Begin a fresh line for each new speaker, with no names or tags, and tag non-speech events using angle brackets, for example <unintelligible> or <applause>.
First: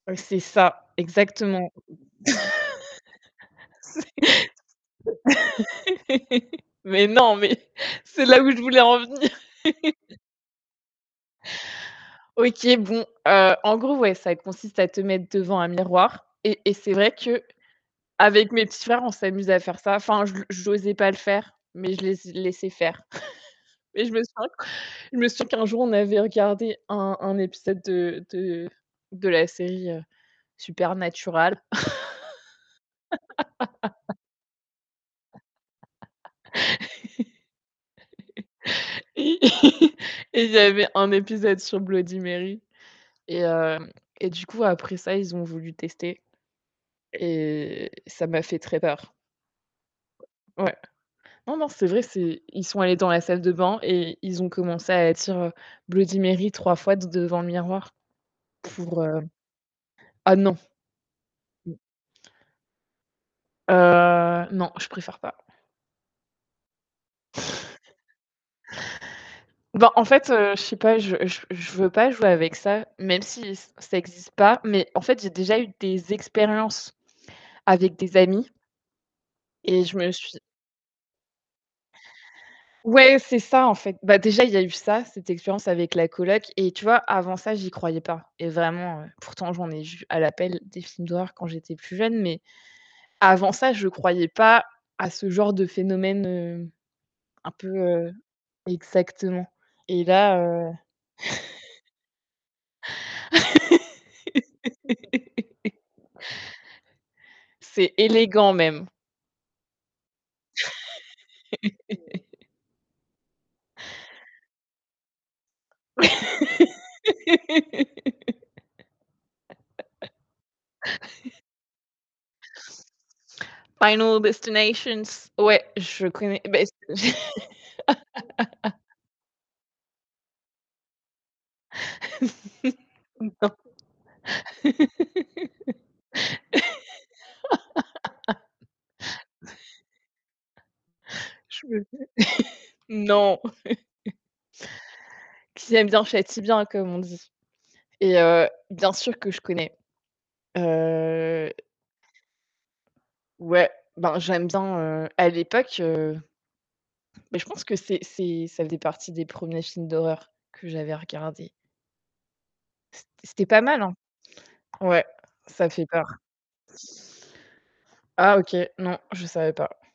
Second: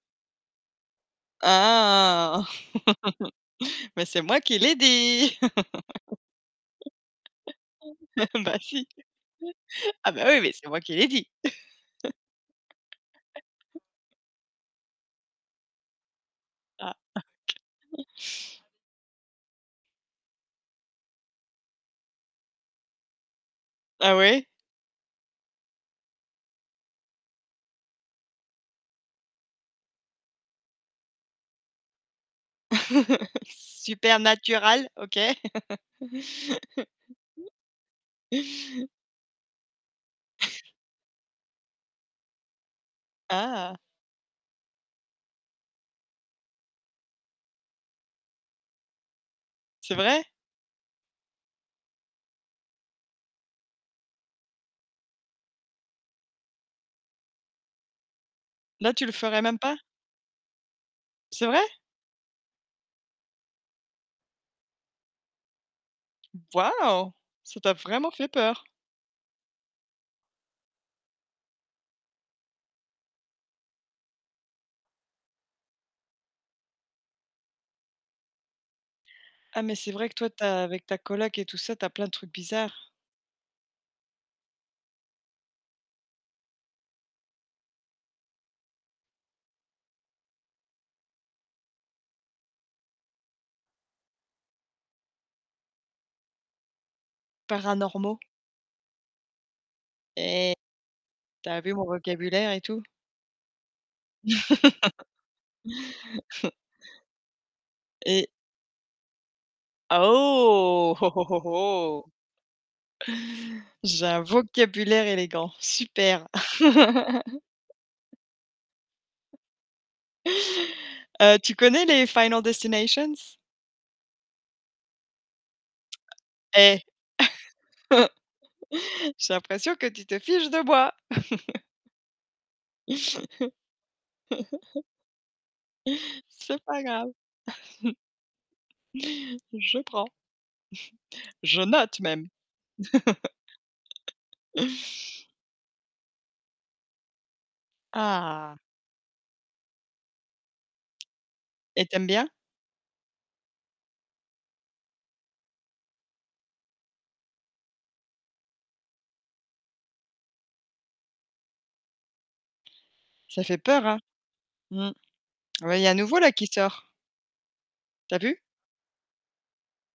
Ouais, c'est ça, exactement.
Ah! <laughs> Mais c'est moi qui l'ai dit!
<laughs> C'est <laughs> Mais non, mais c'est
<laughs>
là où
Bah,
je voulais
si.
en venir.
<laughs> Ah
<laughs>
bah ouais, mais c'est moi qui l'ai dit.
OK, bon, heu, en gros,
<laughs>
ouais, ça consiste à te mettre devant un miroir. Et et
Ah!
c'est vrai qu'avec
<chuckles>
mes petits frères, on s'amuse à faire ça. Enfin, je le j'osais pas le faire, mais je les ai laissé faire. <chuckles> Et je
Ah
me
ouais?
souviens q je me suis souviens qu'un jour, on avait regardé un un épisode de de de la série, heu, Supernatural
<laughs>
<laughs>
Supernatural, OK. <laughs>
<laughs> et <chuckles> et il y
<chuckles>
avait un épisode sur Bloody Mary, et
Ah!
hem, et du coup, après ça, ils ont voulu tester et ça m'a fait très peur.
C'est vrai?
Ouais. Non, non, c'est vrai, c'est ils sont allés dans la salle de bain et ils ont commencé à dire, heu: «Bloody Mary» 3 fois de devant le miroir
Là,
pour,
tu le
heu
ferais même pas?
ah non.
C'est vrai?
Heu, non, je préfère pas.
Waouh, ça t'a
<chuckles>
vraiment fait peur!
Ben, en fait, heu, je sais pas, je je je veux pas jouer avec ça, même si ç ça existe pas, mais en fait, j'ai déjà eu des expériences avec des amis
Ah, mais
et
c'est
je
vrai
me
que toi,
suis
tu as avec ta coloc et tout ça, tu as plein de trucs bizarres.
Ouais, c'est ça en fait. Bah, déjà, il y a eu ça, cette expérience avec la coloc. Et tu vois, avant ça, j'y croyais pas. Et vraiment, heu, pourtant, j'en ai vu à la pelle des films d'horreur quand j'étais plus jeune, mais avant ça, je croyais pas à ce genre de phénomènes, heu, un peu, heu
Paranormaux.
exactement. Et là,
Eh!
heu
Tu as vu mon vocabulaire et tout? <chuckles>
<laughs>
<chuckles>
C'est
Et
élégant même.
Ah, oh! Oh oh oh!
<chuckles>
J'ai un vocabulaire élégant, super. <laughs> Heu,
<laughs>
tu connais les Final Destinations?
Final Destinations ouais, je connais, beh, c
Eh!
<laughs>
<laughs> J'ai l'impression que tu te fiches de moi. <chuckles>
<laughs> Non.
<chuckles> C'est pas grave. <chuckles> Je prends. Je
<laughs>
note même!
<unintelligible> Non. <laughs>
<laughs>
Qui aime bien, chatie bien, comme on dit. Et heu,
Ah!
bien sûr que je connais. Heu
Et tu aimes bien?
Ouais, ben, j'aime bien, heu, à l'époque, heu ben, je pense que c'est c'est ça faisait partie des 1ers films d'horreur que j'avais regardés.
Ça
C'était
fait
pas mal,
peur,
hein.
hein? Mmh.
Ouais, ça
Oui, il y
fait
a un
peur.
nouveau là, qui sort. Tu as vu?
Ah OK, non, je savais pas.